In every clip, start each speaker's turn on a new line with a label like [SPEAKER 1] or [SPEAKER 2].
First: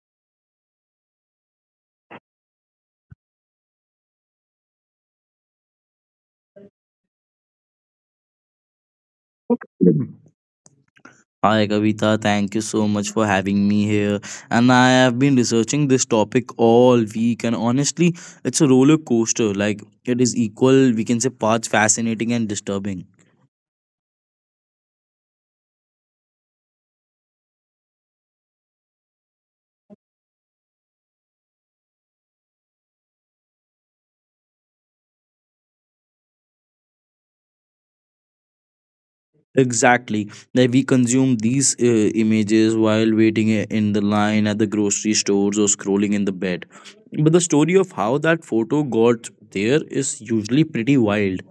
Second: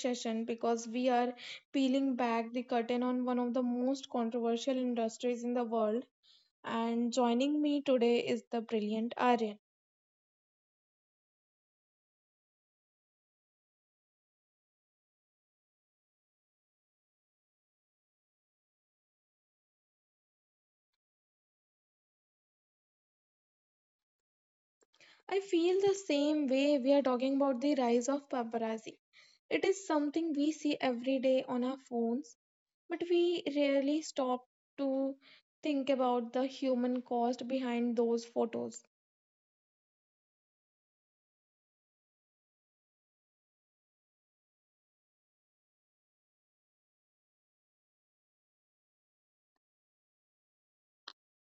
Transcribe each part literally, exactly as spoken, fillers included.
[SPEAKER 1] session because we are peeling back the curtain on one of the most controversial industries in the world. And joining me today is the brilliant Aryan.
[SPEAKER 2] And I have been researching this topic all week and honestly disturbing.
[SPEAKER 1] I feel the same way. We are talking about the rise of paparazzi. It is something we see every day on our phones, but we rarely stop to think about the human cost behind those photos.
[SPEAKER 2] Exactly. That we consume these uh, images while waiting i- in the line at the grocery stores or scrolling in the bed. But the story of how that photo got there is usually pretty wild.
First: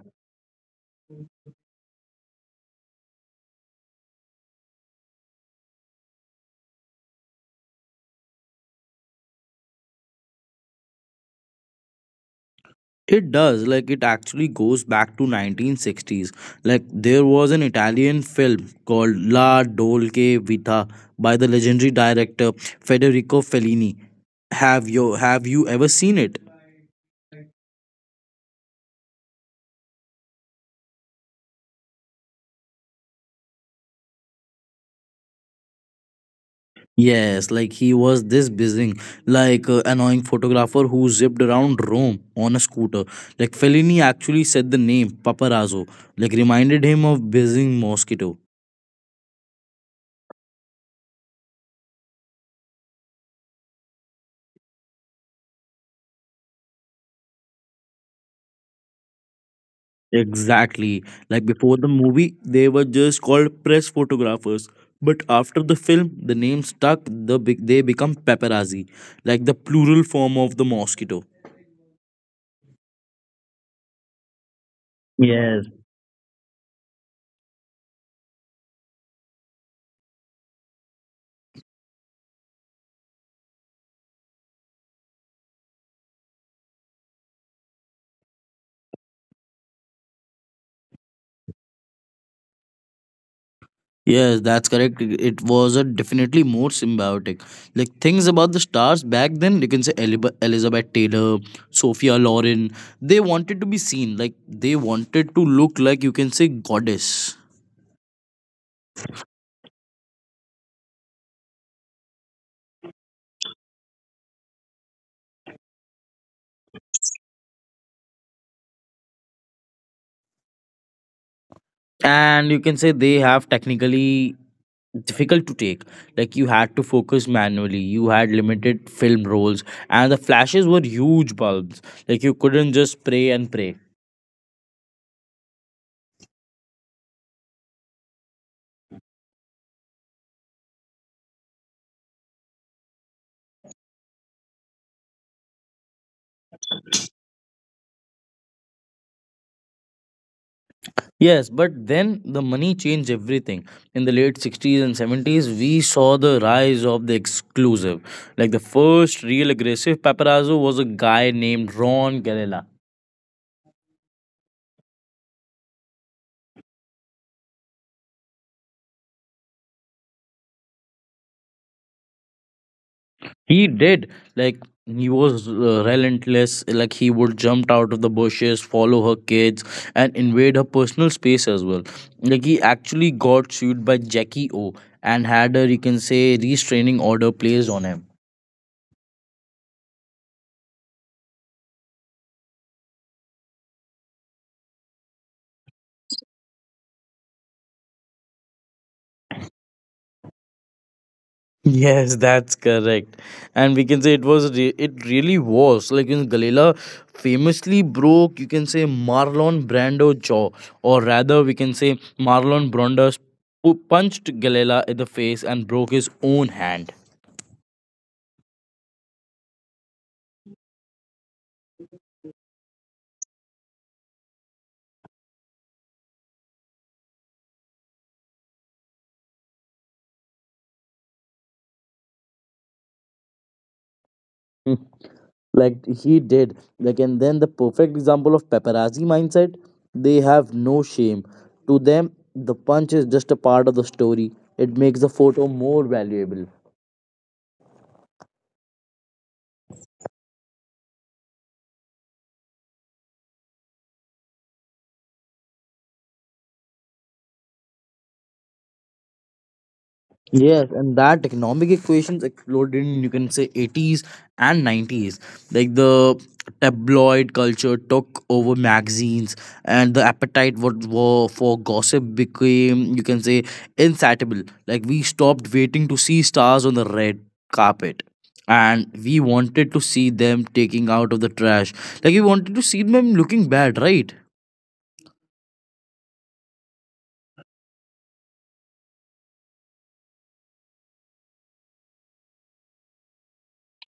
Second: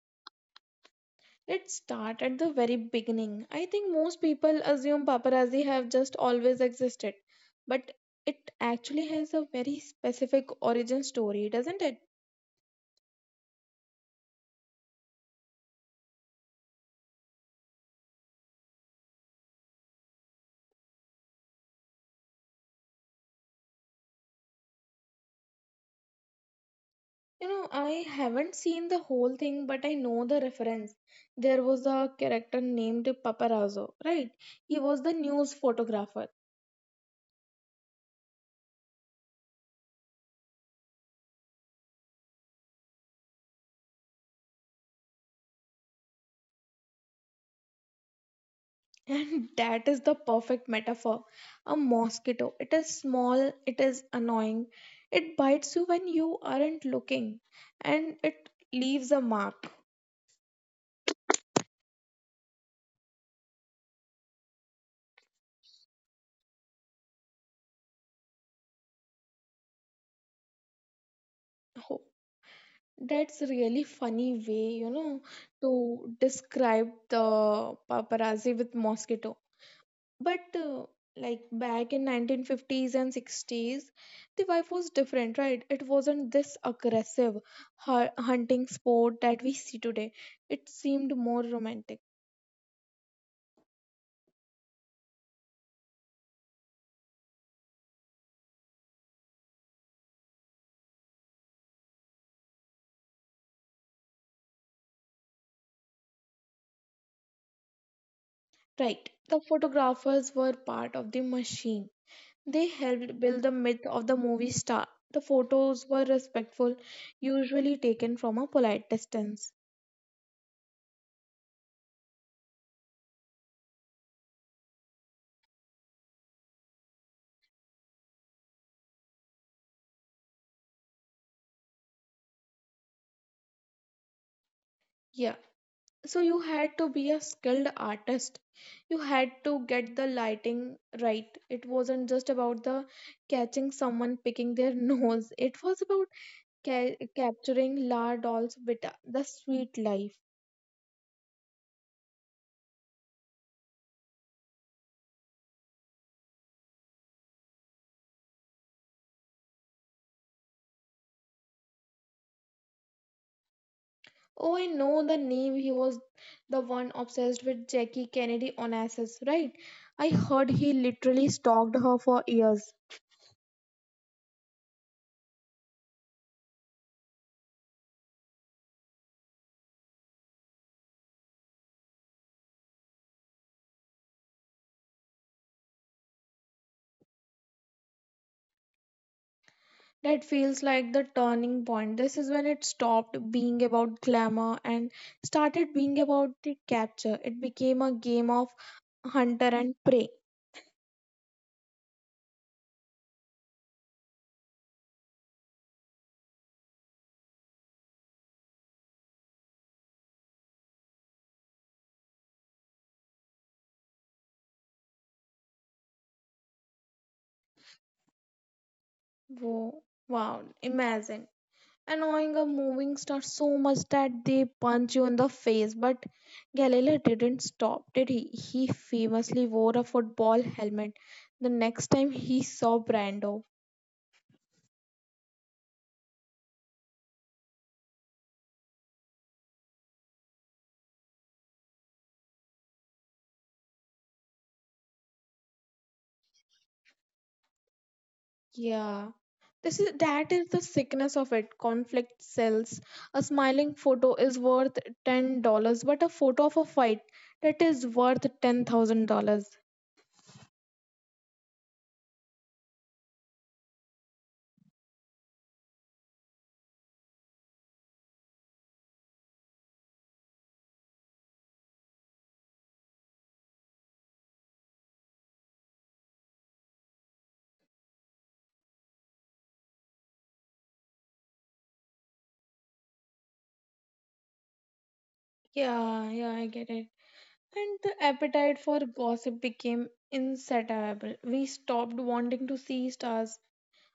[SPEAKER 1] Let's start at the very beginning. I think most people assume paparazzi have just always existed, but it actually has a very specific origin story, doesn't it?
[SPEAKER 2] It does. Like it actually goes back to nineteen sixties. Like there was an Italian film called La Dolce Vita by the legendary director Federico Fellini. Have you have you ever seen it?
[SPEAKER 1] You know, I haven't seen the whole thing, but I know the reference. There was a character named Paparazzo, right? He was the news photographer.
[SPEAKER 2] Yes, like he was this buzzing, like uh, annoying photographer who zipped around Rome on a scooter. Like Fellini actually said the name paparazzo, like reminded him of buzzing mosquito.
[SPEAKER 1] And that is the perfect metaphor. A mosquito. It is small, it is annoying. It bites you when you aren't looking and it leaves a mark.
[SPEAKER 2] Exactly. Like before the movie, they were just called press photographers. But after the film, the name stuck. The big they become paparazzi, like the plural form of the mosquito.
[SPEAKER 1] Ho- That's really funny way, you know,
[SPEAKER 2] Yes.
[SPEAKER 1] to describe the paparazzi with mosquito. But uh, like back in nineteen fifties and sixties, the wife was different, right? It wasn't this aggressive hu- hunting sport that we see today. It seemed more romantic.
[SPEAKER 2] Yes, that's correct. It it was a definitely more symbiotic. Like things about the stars back then, you can say Elib- Elizabeth Taylor, Sophia Loren. They wanted to be seen. Like they wanted to look like you can say goddess.
[SPEAKER 1] Right. The photographers were part of the machine. They helped build the myth of the movie star. The photos were respectful, usually taken from a polite distance.
[SPEAKER 2] And you can say they have technically difficult to take, like you had to focus manually, you had limited film rolls, and the flashes were huge bulbs. Like you couldn't just pray and pray.
[SPEAKER 1] Yeah. So you had to be a skilled artist. You had to get the lighting right. It wasn't just about the catching someone picking their nose. It was about ca- capturing La Doll's Vita, the sweet life.
[SPEAKER 2] Yes, but then the money changed everything. In the late sixties and seventies, we saw the rise of the exclusive. Like the first real aggressive paparazzo was a guy named Ron Galella.
[SPEAKER 1] Oh, I know the name. He was the one obsessed with Jackie Kennedy Onassis, right? I heard he literally stalked her for years.
[SPEAKER 2] He did. Like he was uh, relentless. Like he would jump out of the bushes, follow her kids, and invade her personal space as well. Like he actually got sued by Jackie O and had a you can say restraining order placed on him.
[SPEAKER 1] That feels like the turning point. This is when it stopped being about glamour and started being about the capture. It became a game of hunter and prey.
[SPEAKER 2] Yes, that's correct. And we can say it was re- it really was, like in Galila famously broke you can say Marlon Brando jaw, or rather we can say Marlon Brando who punched Galila in the face and broke his own hand.
[SPEAKER 1] Whoa, wow, imagine. Annoying a moving star so much that they punch you in the face. But Galileo didn't stop, did he? He famously wore a football helmet the next time he saw Brando.
[SPEAKER 2] Mm, like he did. Like and then the perfect example of paparazzi mindset, they have no shame. To them, the punch is just a part of the story. It makes the photo more valuable.
[SPEAKER 1] Yeah. This is that is the sickness of it. Conflict sells. A smiling photo is worth ten dollars, but a photo of a fight, that is worth ten thousand dollars.
[SPEAKER 2] Yes, and that economic equations exploded in you can say eighties and nineties. Like the tabloid culture took over magazines, and the appetite what were for gossip became you can say insatiable. Like we stopped waiting to see stars on the red carpet, and we wanted to see them taking out of the trash. Like you wanted to see them looking bad, right?
[SPEAKER 1] Yeah, yeah, I get it. And the appetite for gossip became insatiable. We stopped wanting to see stars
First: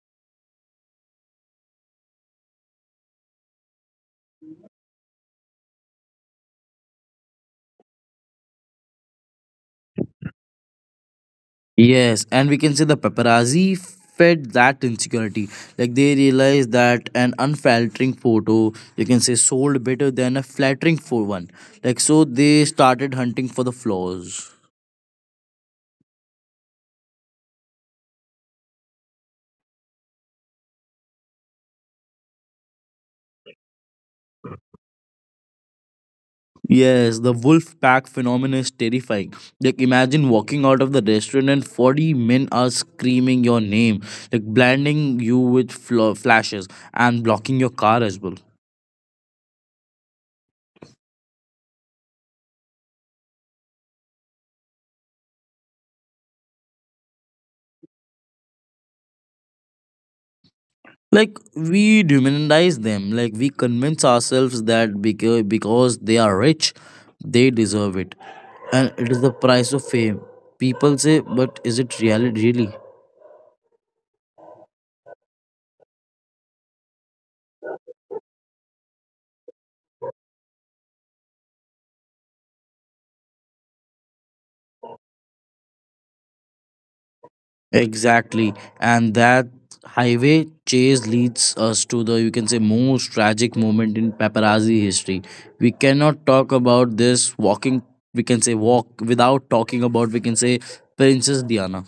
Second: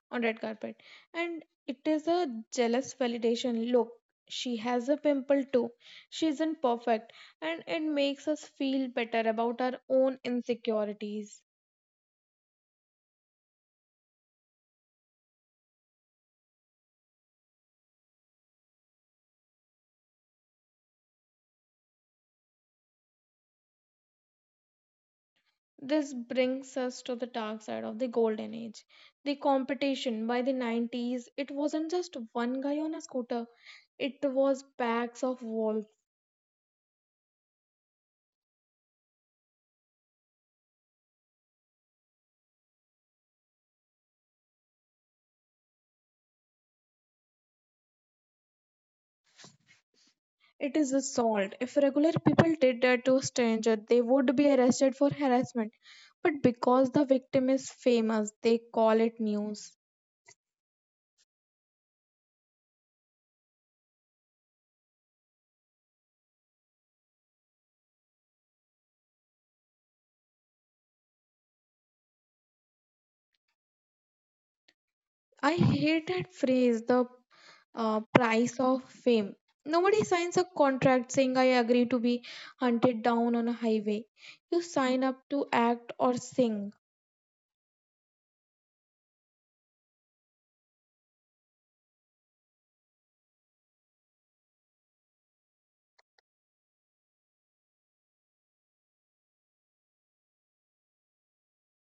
[SPEAKER 1] on red carpet. And it is a jealous validation. Look, she has a pimple too. She isn't perfect. And it makes us feel better about our own insecurities.
[SPEAKER 2] Yes, and we can say the paparazzi fed that insecurity. Like they realized that an unflattering photo, you can say, sold better than a flattering for one. Like so, they started hunting for the flaws.
[SPEAKER 1] This brings us to the dark side of the golden age. The competition by the nineties, it wasn't just one guy on a scooter, it was packs of.
[SPEAKER 2] Yes, the wolf pack phenomenon is terrifying. Like, imagine walking out of the restaurant and forty men are screaming your name, like blinding you with fl- flashes and blocking your car as well.
[SPEAKER 1] It is assault. If regular people did that to a stranger, they would be arrested for harassment. But because the victim is famous, they call it news.
[SPEAKER 2] Like, we demonize them. Like, we convince ourselves that because, because they are rich, they deserve it. And it is the price of fame. People say, but is it reality really?
[SPEAKER 1] I hate that phrase, the uh, price of fame. Nobody signs a contract saying I agree to be hunted down on a highway. You sign up to act or sing.
[SPEAKER 2] Exactly. And that highway chase leads us to the, you can say, most tragic moment in paparazzi history. We cannot talk about this walking, we can say, walk without talking about, we can say, Princess Diana.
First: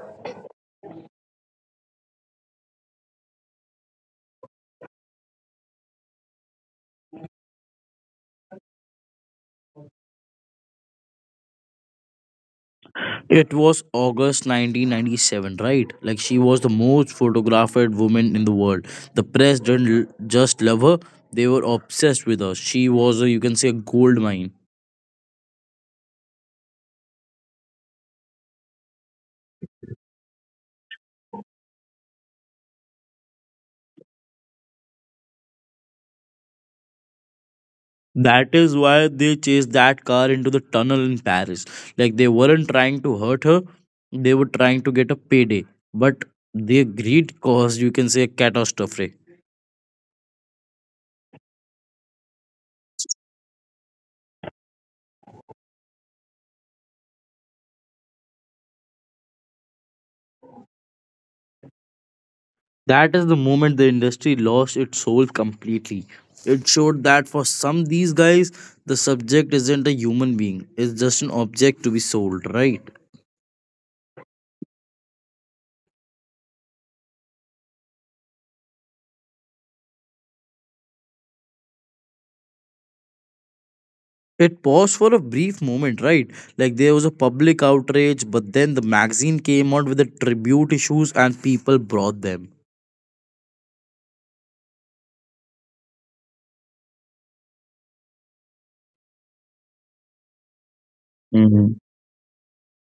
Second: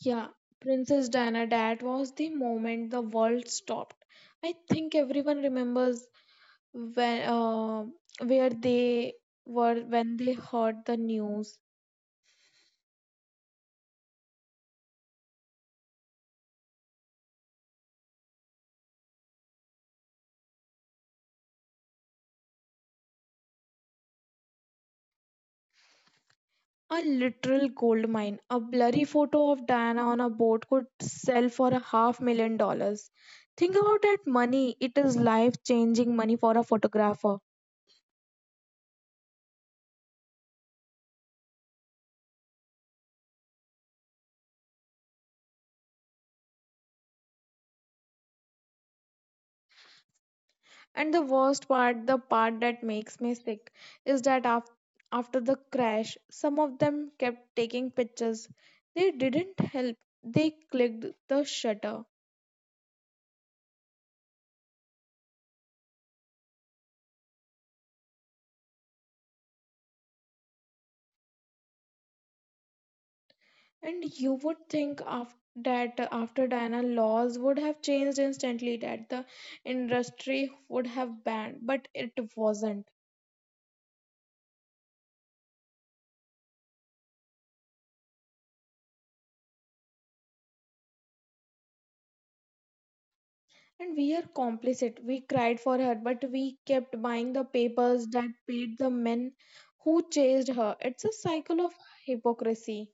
[SPEAKER 1] Yeah, Princess Diana, that was the moment the world stopped. I think everyone remembers when uh, where they were when they heard the news.
[SPEAKER 2] It was August nineteen ninety-seven, right? Like she was the most photographed woman in the world. The press didn't l- just love her, they were obsessed with her. She was a, you can say, a gold mine.
[SPEAKER 1] A literal gold mine. A blurry photo of Diana on a boat could sell for a half million dollars. Think about that money. It is life changing money for a photographer.
[SPEAKER 2] That is why they chased that car into the tunnel in Paris. Like they weren't trying to hurt her, they were trying to get a payday. But their greed caused, you can say, a catastrophe.
[SPEAKER 1] And the worst part, the part that makes me sick, is that after after the crash, some of them kept taking pictures. They didn't help. They clicked the shutter.
[SPEAKER 2] That is the moment the industry lost its soul completely. It showed that for some these guys, the subject isn't a human being, it's just an object to be sold, right?
[SPEAKER 1] And you would think af- that after Diana, laws would have changed instantly, that the industry would have banned, but it wasn't.
[SPEAKER 2] It paused for a brief moment, right? Like there was a public outrage, but then the magazine came out with the tribute issues and people brought them.
[SPEAKER 1] And we are complicit. We cried for her, but we kept buying the papers that paid the men who chased her. It's a cycle of
[SPEAKER 2] Mhm.
[SPEAKER 1] hypocrisy.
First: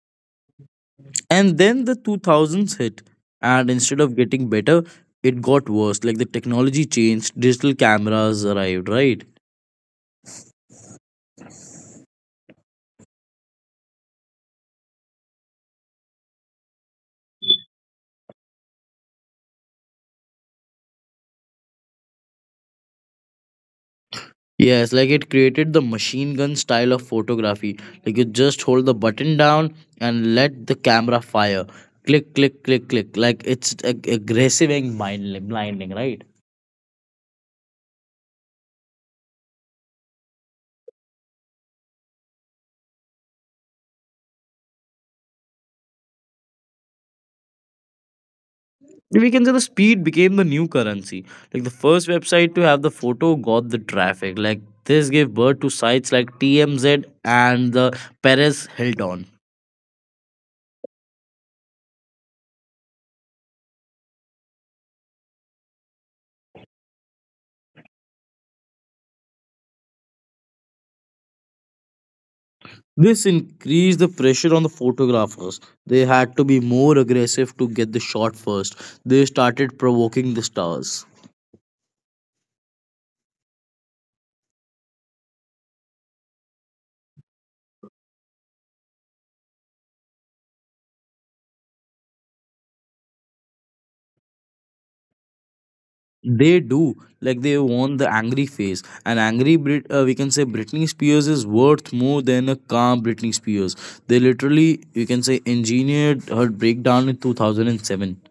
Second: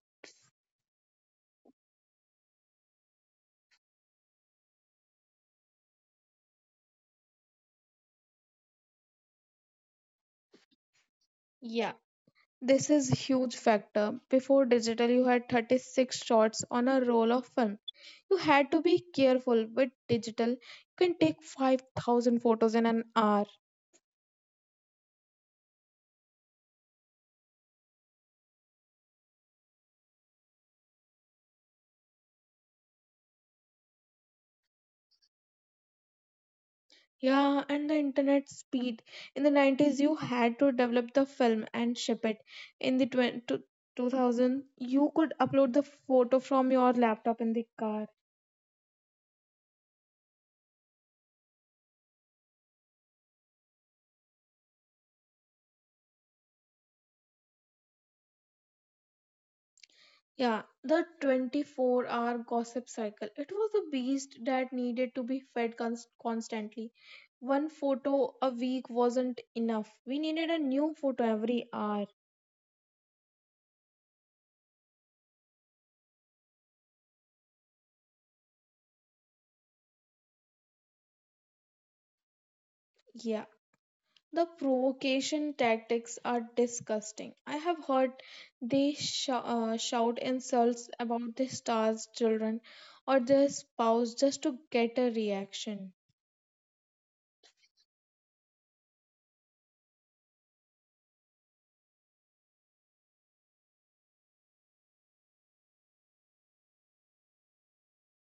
[SPEAKER 2] And then the two thousands hit, and instead of getting better, it got worse. Like the technology changed, digital cameras arrived, right?
[SPEAKER 1] Yeah, this is huge factor. Before digital, you had thirty-six shots on a roll of film. You had to be careful with digital. You can take five thousand photos in an hour.
[SPEAKER 2] Yes, like it created the machine gun style of photography. Like you just hold the button down and let the camera fire. Click, click, click, click. Like it's ag- aggressive and mind blinding, right?
[SPEAKER 1] Yeah, and the internet speed. In the nineties, you had to develop the film and ship it. In the twen two 2000, you could upload the photo from your laptop in the car.
[SPEAKER 2] We can say the speed became the new currency. Like the first website to have the photo got the traffic. Like this gave birth to sites like T M Z and the Perez Hilton.
[SPEAKER 1] Yeah, the twenty-four hour gossip cycle. It was a beast that needed to be fed cons- constantly. One photo a week wasn't enough. We needed a new photo every hour.
[SPEAKER 2] This increased the pressure on the photographers. They had to be more aggressive to get the shot first. They started provoking the stars.
[SPEAKER 1] Yeah. The provocation tactics are disgusting. I have heard they sh- uh, shout insults about the star's children or their spouse just to get a reaction.
[SPEAKER 2] They do, like they want the angry face. An angry Brit, uh, we can say Britney Spears is worth more than a calm Britney Spears. They literally, you can say, engineered her breakdown in two thousand seven.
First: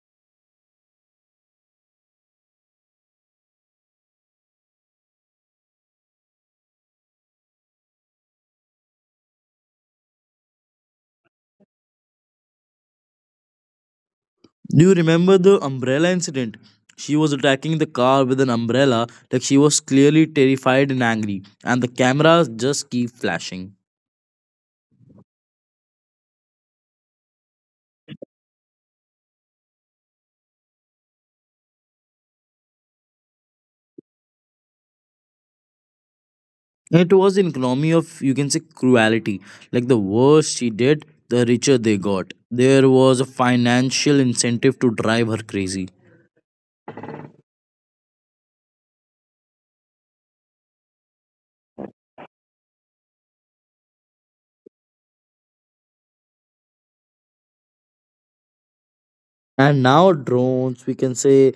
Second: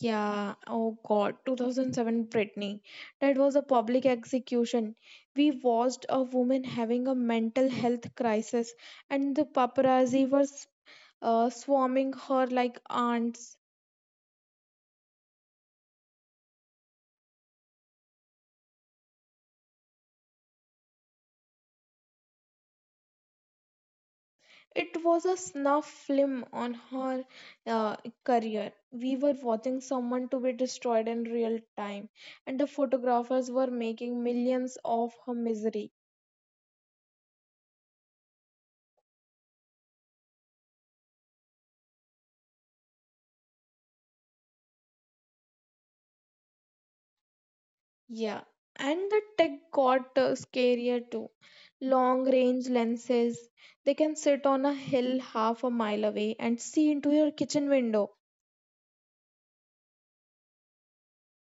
[SPEAKER 1] Yeah, oh god, twenty oh seven Britney. That was a public execution. We watched a woman having a mental health crisis, and the paparazzi was uh, swarming her like ants.
[SPEAKER 2] Do you remember the umbrella incident? She was attacking the car with an umbrella, like she was clearly terrified and angry, and the cameras just keep flashing.
[SPEAKER 1] It was a snuff film on her uh, career. We were watching someone to be destroyed in real time, and the photographers were making millions of her misery.
[SPEAKER 2] It was an economy of, you can say, cruelty. Like the worse she did, the richer they got. There was a financial incentive to drive her crazy.
[SPEAKER 1] Yeah, and the tech got uh, scarier too. Long range lenses, they can sit on a hill half a mile away and see into your kitchen window.
[SPEAKER 2] And now, drones, we can say,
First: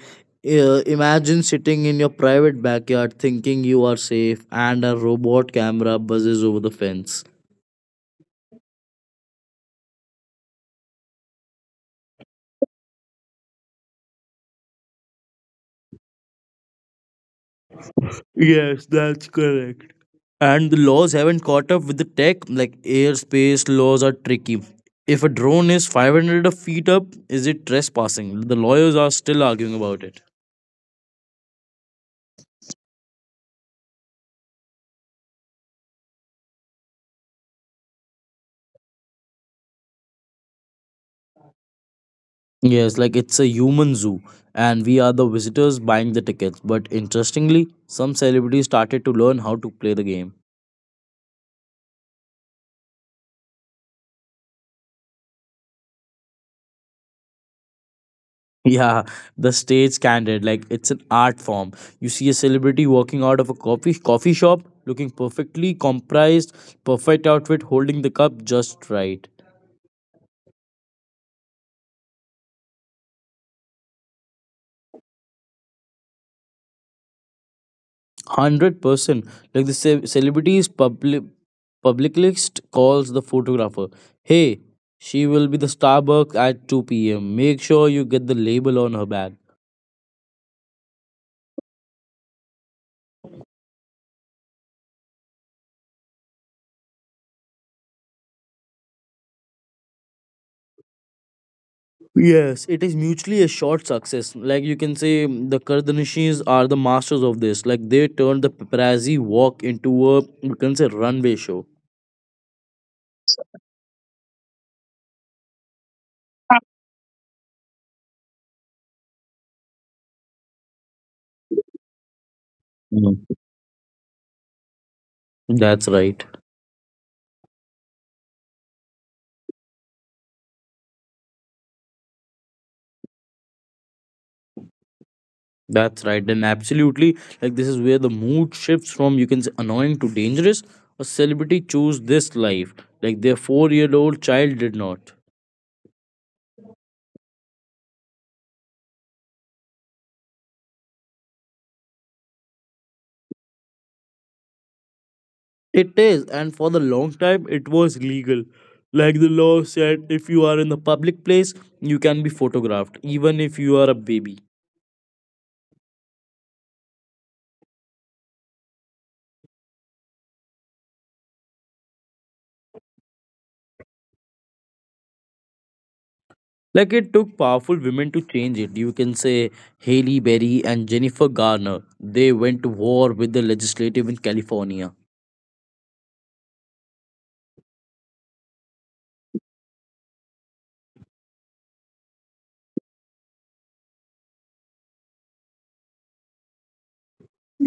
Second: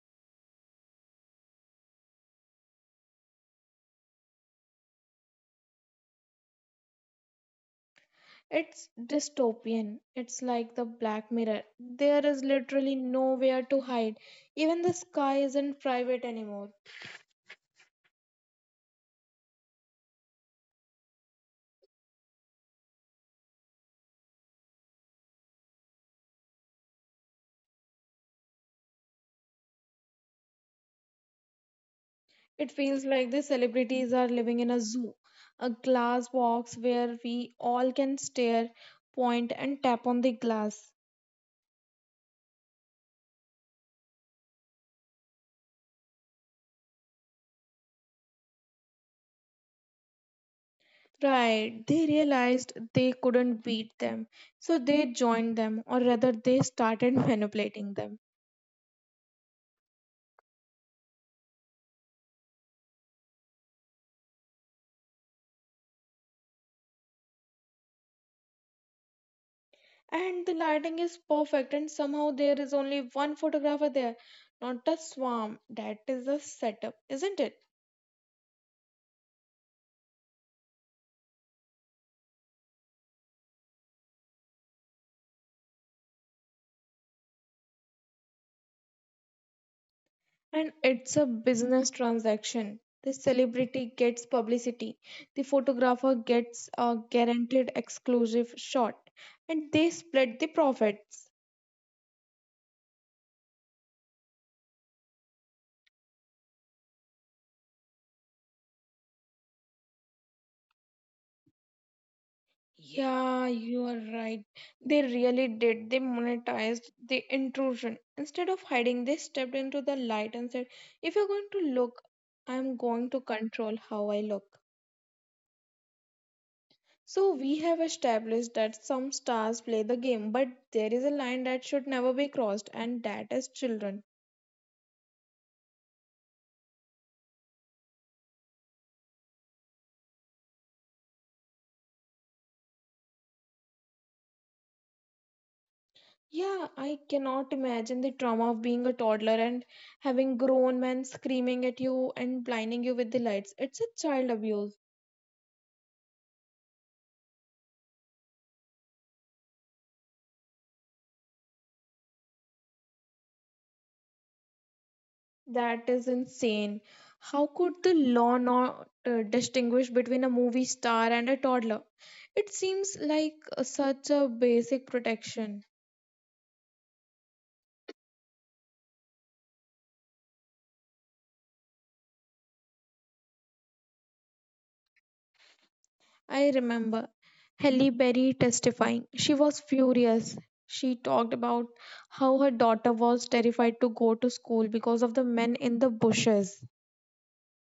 [SPEAKER 2] uh, imagine sitting in your private backyard thinking you are safe, and a robot camera buzzes over the fence.
[SPEAKER 1] It's dystopian. It's like the Black Mirror. There is literally nowhere to hide. Even the sky isn't private anymore.
[SPEAKER 2] Yes, that's correct. And the laws haven't caught up with the tech. Like airspace laws are tricky. If a drone is five hundred feet up, is it trespassing? The lawyers are still arguing about it.
[SPEAKER 1] It feels like the celebrities are living in a zoo, a glass box where we all can stare, point, and tap on the glass.
[SPEAKER 2] Yes, like it's a human zoo, and we are the visitors buying the tickets. But interestingly, some celebrities started to learn how to play the game.
[SPEAKER 1] Right, they realized they couldn't beat them, so they joined them, or rather, they started manipulating them.
[SPEAKER 2] Yeah, the stage candid, like it's an art form. You see a celebrity walking out of a coffee coffee shop, looking perfectly comprised, perfect outfit, holding the cup just right.
[SPEAKER 1] And the lighting is perfect, and somehow there is only one photographer there, not a swarm. That is a setup, isn't it?
[SPEAKER 2] one hundred percent like the ce- celebrities public publicist calls the photographer, hey, she will be the starbucks at two p.m, make sure you get the label on her bag.
[SPEAKER 1] And it's a business transaction. The celebrity gets publicity, the photographer gets a guaranteed exclusive shot, and they split the profits.
[SPEAKER 2] Yes, it is mutually assured success, like you can say mm, the kardanishis are the masters of this. Like they turned the paparazzi walk into a you can say runway show.
[SPEAKER 1] Yeah, you are right. They really did. They monetized the intrusion. Instead of hiding, they stepped into the light and said, if you're going to look, I'm going to
[SPEAKER 2] Mm.
[SPEAKER 1] control how I look.
[SPEAKER 2] That's right.
[SPEAKER 1] So we have established that some stars play the game, but there is a line that should never be crossed, and that is children.
[SPEAKER 2] That's right. Then absolutely, like this is where the mood shifts from you can say annoying to dangerous. A celebrity chose this life, like their four-year-old child did not.
[SPEAKER 1] Yeah, I cannot imagine the trauma of being a toddler and having grown men screaming at you and blinding you with the lights. It's a child abuse.
[SPEAKER 2] It is, and for the long time, it was legal. Like the law said, if you are in the public place, you can be photographed, even if you are a baby.
[SPEAKER 1] That is insane. How could the law not uh, distinguish between a movie star and a toddler? It seems like uh, such a basic protection.
[SPEAKER 2] Like it took powerful women to change it. You can say Haley Berry and Jennifer Garner. They went to war with the legislative in California.
[SPEAKER 1] I remember Halle Berry testifying. She was furious. She talked about how her daughter was terrified to go to school because of the men in the bushes.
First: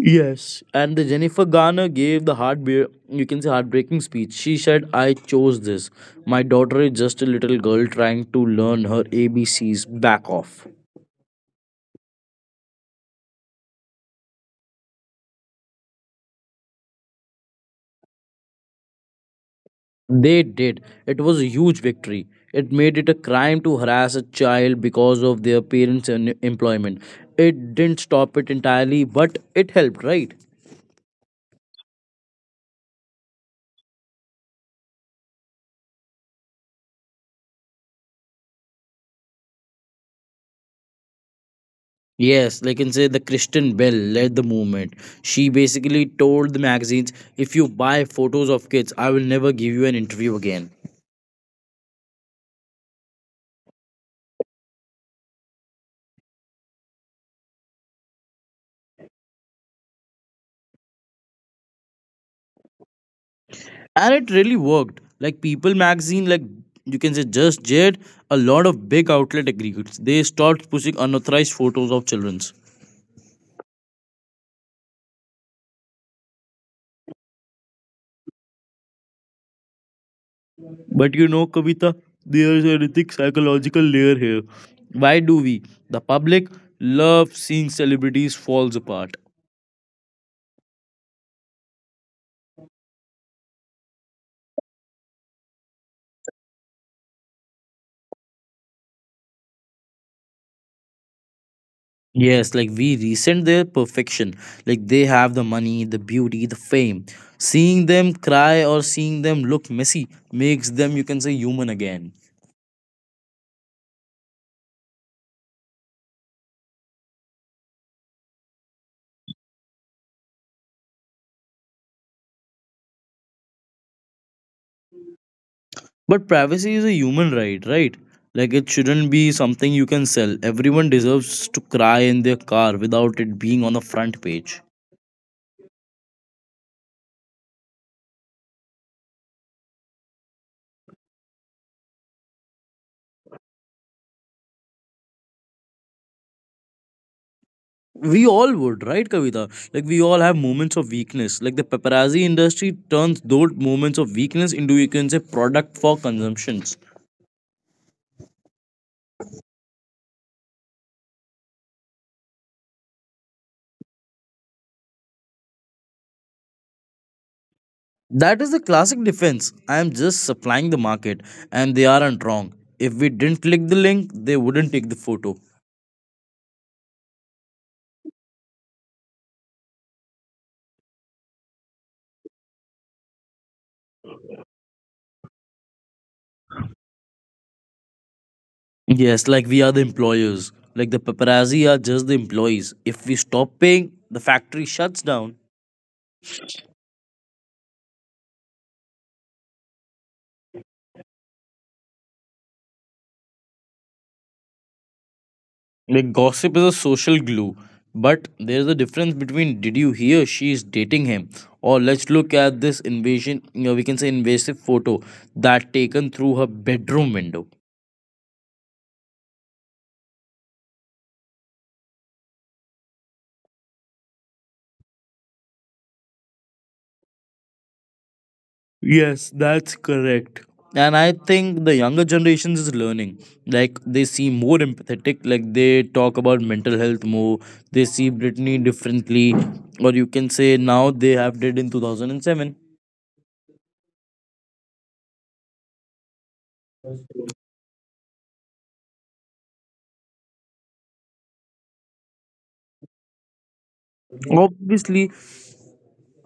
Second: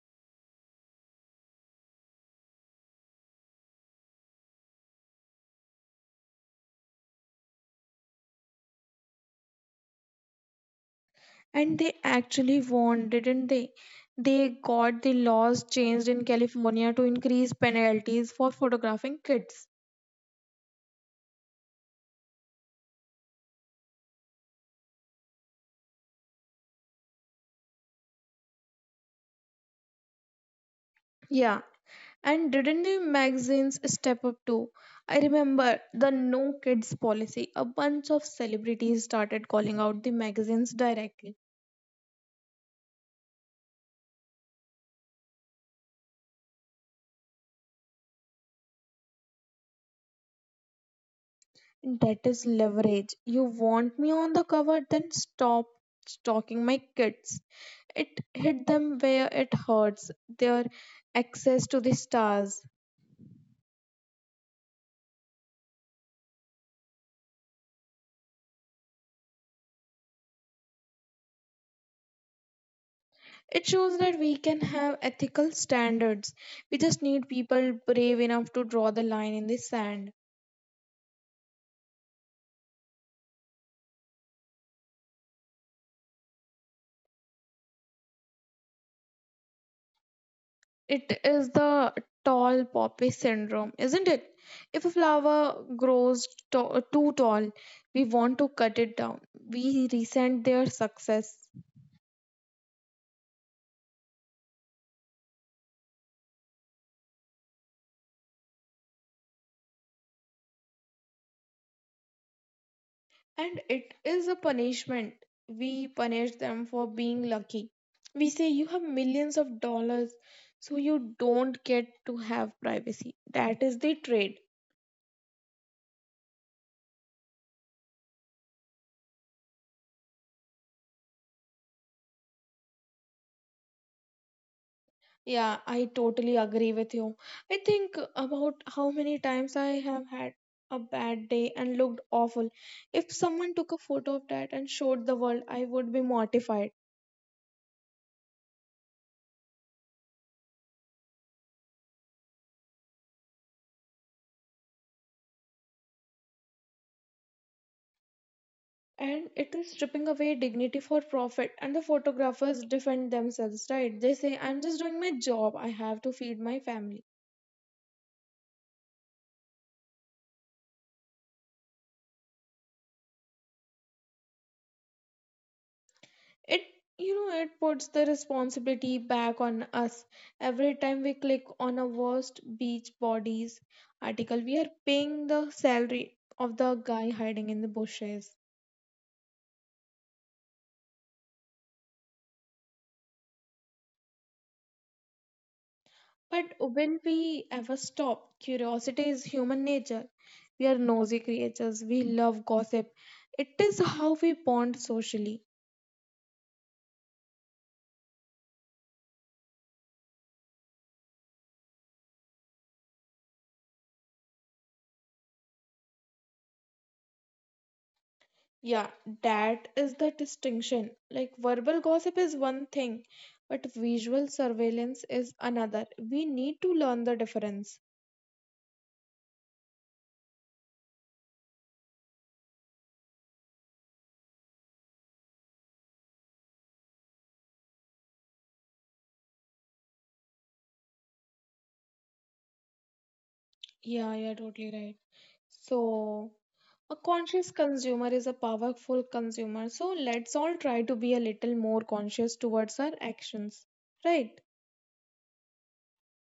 [SPEAKER 2] Yes, and the Jennifer Garner gave the heartbe you can say heartbreaking speech. She said, "I chose this. My daughter is just a little girl trying to learn her A B C's. Back off."
[SPEAKER 1] And they actually won, didn't they? They got the laws changed in California to increase penalties for photographing kids.
[SPEAKER 2] They did. It was a huge victory. It made it a crime to harass a child because of their parents' en- employment. It didn't stop it entirely, but it helped, right?
[SPEAKER 1] Yeah, and didn't the magazines step up too? I remember the No Kids policy. A bunch of celebrities started calling out the magazines directly.
[SPEAKER 2] Yes, like can say the Kristen Bell led the movement. She basically told the magazines, if you buy photos of kids, I will never give you an interview again.
[SPEAKER 1] That is leverage. You want me on the cover, then stop stalking my kids. It hit them where it hurts, their access to the stars.
[SPEAKER 2] And it really worked. Like People magazine, like you can say Just Jade, a lot of big outlet agreed. They stopped pushing unauthorized photos of children's.
[SPEAKER 1] It shows that we can have ethical standards. We just need people brave enough to draw the line in the sand.
[SPEAKER 2] But you know, Kavita, there's an ethic psychological layer here. Why do we, the public, love seeing celebrities falls apart?
[SPEAKER 1] It is the tall poppy syndrome, isn't it? If a flower grows to- too tall, we want to cut it down. We resent their success.
[SPEAKER 2] Yes, like we resent their perfection. Like they have the money, the beauty, the fame. Seeing them cry or seeing them look messy makes them, you can say, human again.
[SPEAKER 1] And it is a punishment. We punish them for being lucky. We say, you have millions of dollars, so you don't get to have privacy. That is the trade.
[SPEAKER 2] But privacy is a human right, right? Like it shouldn't be something you can sell. Everyone deserves to cry in their car without it being on the front page.
[SPEAKER 1] Yeah, I totally agree with you. I think about how many times I have had a bad day and looked awful. If someone took a photo of that and showed the world, I would be mortified.
[SPEAKER 2] We all would, right, Kavita? Like we all have moments of weakness. Like the paparazzi industry turns those moments of weakness into, you can say, product for consumption.
[SPEAKER 1] And it is stripping away dignity for profit. And the photographers defend themselves, right? They say, I'm just doing my job. I have to feed my family.
[SPEAKER 2] That is the classic defense. I am just supplying the market, and they aren't wrong. If we didn't click the link, they wouldn't take the photo.
[SPEAKER 1] It, you know it puts the responsibility back on us. Every time we click on a worst beach bodies article, we are paying the salary of the guy hiding in the bushes.
[SPEAKER 2] Yes, like we are the employers. Like the paparazzi are just the employees. If we stop paying, the factory shuts down.
[SPEAKER 1] But will we ever stop? Curiosity is human nature. We are nosy creatures, we love gossip. It is how we bond socially.
[SPEAKER 2] Like gossip is a social glue. But there's a difference between did you hear she is dating him? Or let's look at this invasion, you know, we can say invasive photo that taken through her bedroom window.
[SPEAKER 1] Yeah, that is the distinction. Like verbal gossip is one thing, but visual surveillance is another. We need to learn the difference.
[SPEAKER 2] Yes, that's correct. And I think the younger generations is learning. Like they seem more empathetic, like they talk about mental health more, they see Britney differently, or you can say now they have did in two thousand seven.
[SPEAKER 1] Yeah, you're totally right. So, a conscious consumer is a powerful consumer. So, let's all try to be a little more conscious towards our actions. Right?
[SPEAKER 2] Obviously.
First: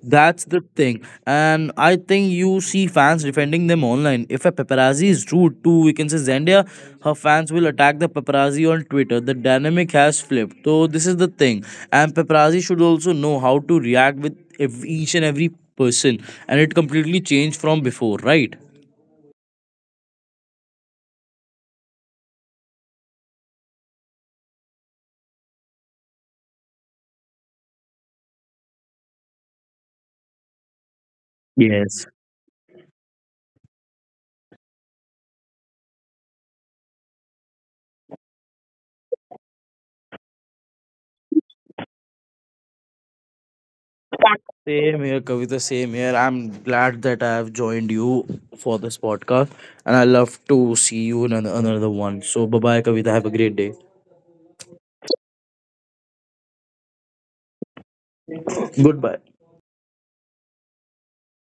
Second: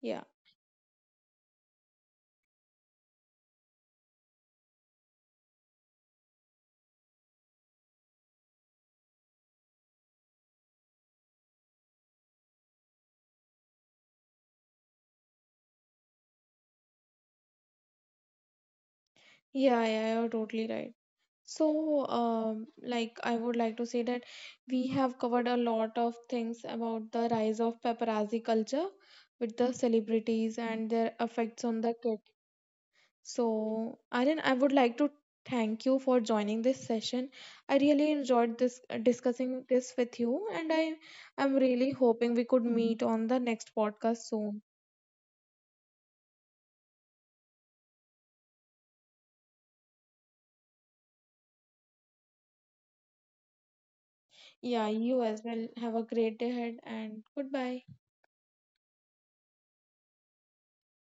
[SPEAKER 1] Yeah.
[SPEAKER 2] That's the thing. And I think you see fans defending them online. If a paparazzi is rude to, we can say Zendaya, her fans will attack the paparazzi on Twitter. The dynamic has flipped. So this is the thing. And paparazzi should also know how to react with ev- each and every person. And it completely changed from before, right?
[SPEAKER 1] Yeah, yeah, you're totally right. So, um, like I would like to say that we have covered a lot of things about the rise of paparazzi culture with the celebrities and their effects on the
[SPEAKER 2] Yes.
[SPEAKER 1] kid. So, Aryan, I would like to thank you for joining this session. I really enjoyed this uh, discussing this with you, and I I'm really hoping we could meet on the next podcast soon.
[SPEAKER 2] Same here, Kavita. Same here. I'm glad that I have joined you for this podcast. And I love to see you in an- another one. So bye bye, Kavita. Have a great day.
[SPEAKER 1] Yeah, you as well. Have a great day ahead and goodbye.
[SPEAKER 2] Goodbye.